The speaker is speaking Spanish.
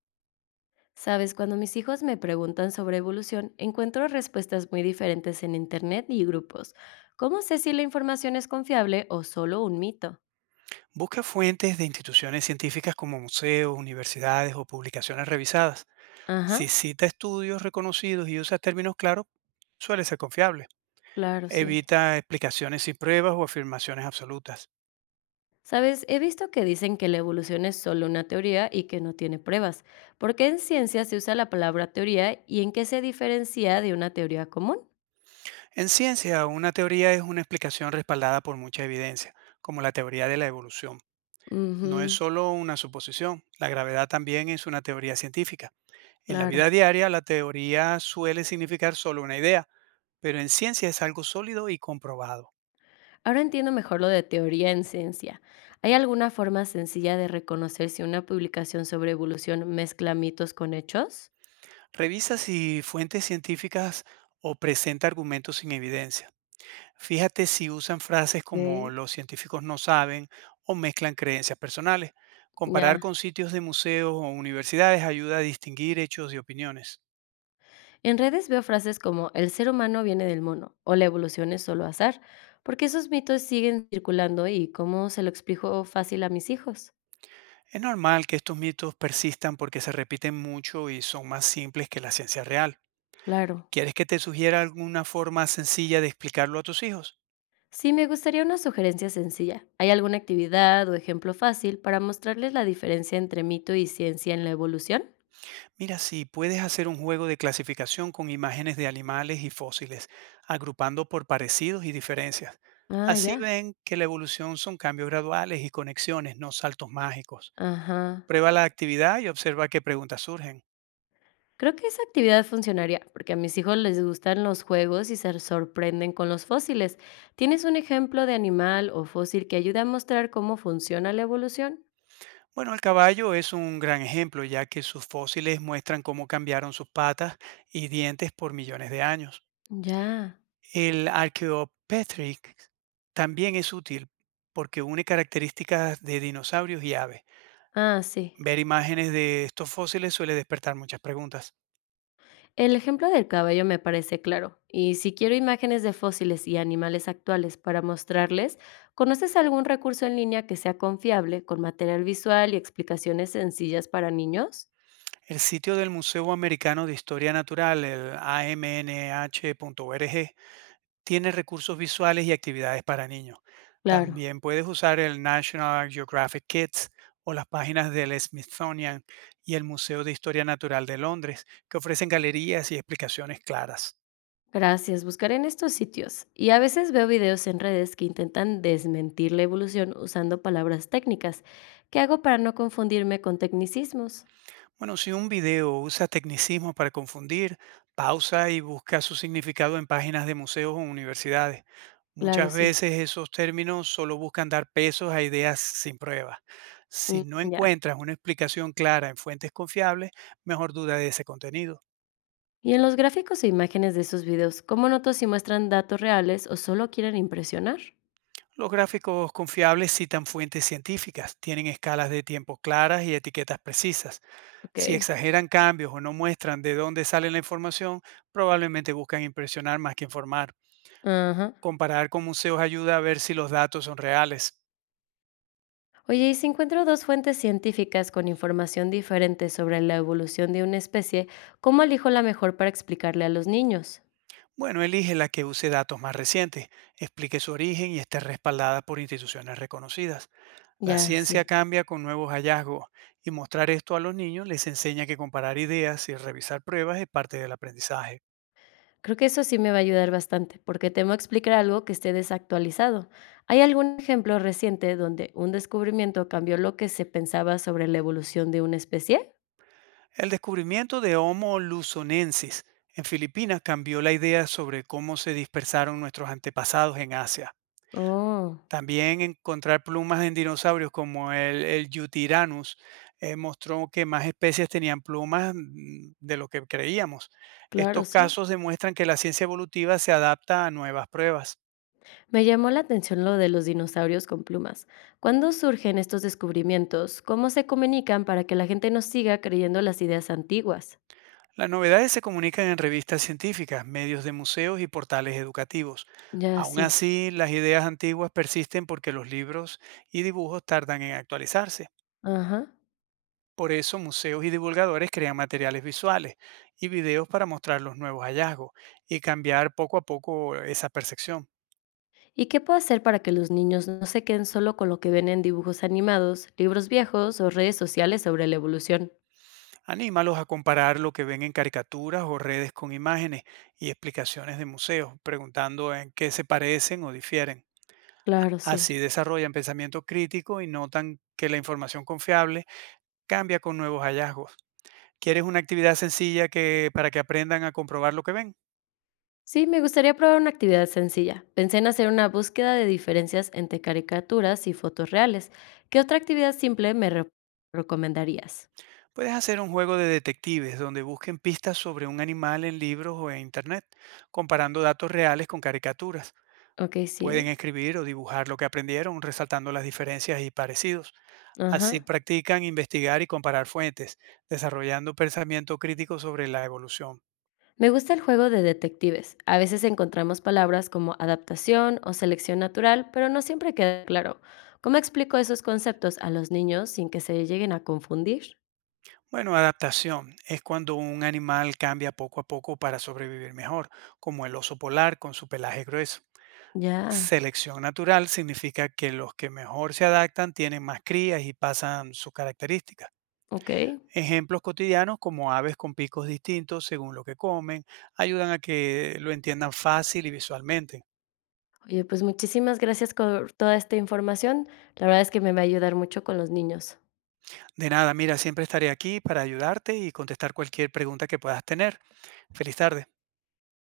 Sabes, cuando mis hijos me preguntan sobre evolución, encuentro respuestas muy diferentes en Internet y grupos. ¿Cómo sé si la información es confiable o solo un mito? Busca fuentes de instituciones científicas como museos, universidades o publicaciones revisadas. Ajá, Si cita estudios reconocidos y usa términos claros, suele ser confiable. claro, sí. Evita explicaciones sin pruebas o afirmaciones absolutas. Sabes, he visto que dicen que la evolución es solo una teoría y que no tiene pruebas. ¿Por qué en ciencia se usa la palabra teoría y en qué se diferencia de una teoría común? En ciencia, una teoría es una explicación respaldada por mucha evidencia, como la teoría de la evolución. No es Ujú, solo una suposición, la gravedad también es una teoría científica. En la vida claro. diaria, la teoría suele significar solo una idea, pero en ciencia es algo sólido y comprobado. Ahora entiendo mejor lo de teoría en ciencia. ¿Hay alguna forma sencilla de reconocer si una publicación sobre evolución mezcla mitos con hechos? Revisa si fuentes científicas o presenta argumentos sin evidencia. Fíjate si usan frases Ok, como los científicos no saben o mezclan creencias personales. Comparar ya. con sitios de museos o universidades ayuda a distinguir hechos y opiniones. En redes veo frases como el ser humano viene del mono o la evolución es solo azar, porque esos mitos siguen circulando y cómo se lo explico fácil a mis hijos. Es normal que estos mitos persistan porque se repiten mucho y son más simples que la ciencia real. Claro. ¿Quieres que te sugiera alguna forma sencilla de explicarlo a tus hijos? Sí, me gustaría una sugerencia sencilla. ¿Hay alguna actividad o ejemplo fácil para mostrarles la diferencia entre mito y ciencia en la evolución? Mira, sí, puedes hacer un juego de clasificación con imágenes de animales y fósiles, agrupando por parecidos y diferencias. Ah, Así ya. ven que la evolución son cambios graduales y conexiones, no saltos mágicos. Ajá. Prueba la actividad y observa qué preguntas surgen. Creo que esa actividad funcionaría, porque a mis hijos les gustan los juegos y se sorprenden con los fósiles. ¿Tienes un ejemplo de animal o fósil que ayude a mostrar cómo funciona la evolución? Bueno, el caballo es un gran ejemplo, ya que sus fósiles muestran cómo cambiaron sus patas y dientes por millones de años. Ya. El Archaeopteryx también es útil porque une características de dinosaurios y aves. Ah, sí. Ver imágenes de estos fósiles suele despertar muchas preguntas. El ejemplo del caballo me parece claro. Y si quiero imágenes de fósiles y animales actuales para mostrarles, ¿conoces algún recurso en línea que sea confiable, con material visual y explicaciones sencillas para niños? El sitio del Museo Americano de Historia Natural, el amnh.org, tiene recursos visuales y actividades para niños. Claro. También puedes usar el National Geographic Kids o las páginas del Smithsonian y el Museo de Historia Natural de Londres, que ofrecen galerías y explicaciones claras. Gracias, buscaré en estos sitios. Y a veces veo videos en redes que intentan desmentir la evolución usando palabras técnicas. ¿Qué hago para no confundirme con tecnicismos? Bueno, si un video usa tecnicismos para confundir, pausa y busca su significado en páginas de museos o universidades. Claro, Muchas sí. veces esos términos solo buscan dar pesos a ideas sin pruebas. Si no Ya. encuentras una explicación clara en fuentes confiables, mejor duda de ese contenido. Y en los gráficos e imágenes de esos videos, ¿cómo noto si muestran datos reales o solo quieren impresionar? Los gráficos confiables citan fuentes científicas, tienen escalas de tiempo claras y etiquetas precisas. Ok. Si exageran cambios o no muestran de dónde sale la información, probablemente buscan impresionar más que informar. Ajá. Comparar con museos ayuda a ver si los datos son reales. Oye, y si encuentro dos fuentes científicas con información diferente sobre la evolución de una especie, ¿cómo elijo la mejor para explicarle a los niños? Bueno, elige la que use datos más recientes, explique su origen y esté respaldada por instituciones reconocidas. La Ya, ciencia sí. cambia con nuevos hallazgos y mostrar esto a los niños les enseña que comparar ideas y revisar pruebas es parte del aprendizaje. Creo que eso sí me va a ayudar bastante, porque temo explicar algo que esté desactualizado. ¿Hay algún ejemplo reciente donde un descubrimiento cambió lo que se pensaba sobre la evolución de una especie? El descubrimiento de Homo luzonensis en Filipinas cambió la idea sobre cómo se dispersaron nuestros antepasados en Asia. Oh, También encontrar plumas en dinosaurios como el Eutyranus mostró que más especies tenían plumas de lo que creíamos. claro, Estos sí. casos demuestran que la ciencia evolutiva se adapta a nuevas pruebas. Me llamó la atención lo de los dinosaurios con plumas. ¿Cuándo surgen estos descubrimientos? ¿Cómo se comunican para que la gente no siga creyendo las ideas antiguas? Las novedades se comunican en revistas científicas, medios de museos y portales educativos. Ya, Aún sí. así, las ideas antiguas persisten porque los libros y dibujos tardan en actualizarse. Ajá. Por eso museos y divulgadores crean materiales visuales y videos para mostrar los nuevos hallazgos y cambiar poco a poco esa percepción. ¿Y qué puedo hacer para que los niños no se queden solo con lo que ven en dibujos animados, libros viejos o redes sociales sobre la evolución? Anímalos a comparar lo que ven en caricaturas o redes con imágenes y explicaciones de museos, preguntando en qué se parecen o difieren. Claro, sí. Así desarrollan pensamiento crítico y notan que la información confiable cambia con nuevos hallazgos. ¿Quieres una actividad sencilla que, para que aprendan a comprobar lo que ven? Sí, me gustaría probar una actividad sencilla. Pensé en hacer una búsqueda de diferencias entre caricaturas y fotos reales. ¿Qué otra actividad simple recomendarías? Puedes hacer un juego de detectives donde busquen pistas sobre un animal en libros o en internet, comparando datos reales con caricaturas. Ok, Pueden sí. escribir o dibujar lo que aprendieron, resaltando las diferencias y parecidos. Ajá. Así practican investigar y comparar fuentes, desarrollando pensamiento crítico sobre la evolución. Me gusta el juego de detectives. A veces encontramos palabras como adaptación o selección natural, pero no siempre queda claro. ¿Cómo explico esos conceptos a los niños sin que se lleguen a confundir? Bueno, adaptación es cuando un animal cambia poco a poco para sobrevivir mejor, como el oso polar con su pelaje grueso. Ya, Selección natural significa que los que mejor se adaptan tienen más crías y pasan sus características. ok. Ejemplos cotidianos como aves con picos distintos según lo que comen ayudan a que lo entiendan fácil y visualmente. Oye, pues muchísimas gracias por toda esta información. La verdad es que me va a ayudar mucho con los niños. De nada, mira, siempre estaré aquí para ayudarte y contestar cualquier pregunta que puedas tener. Feliz tarde.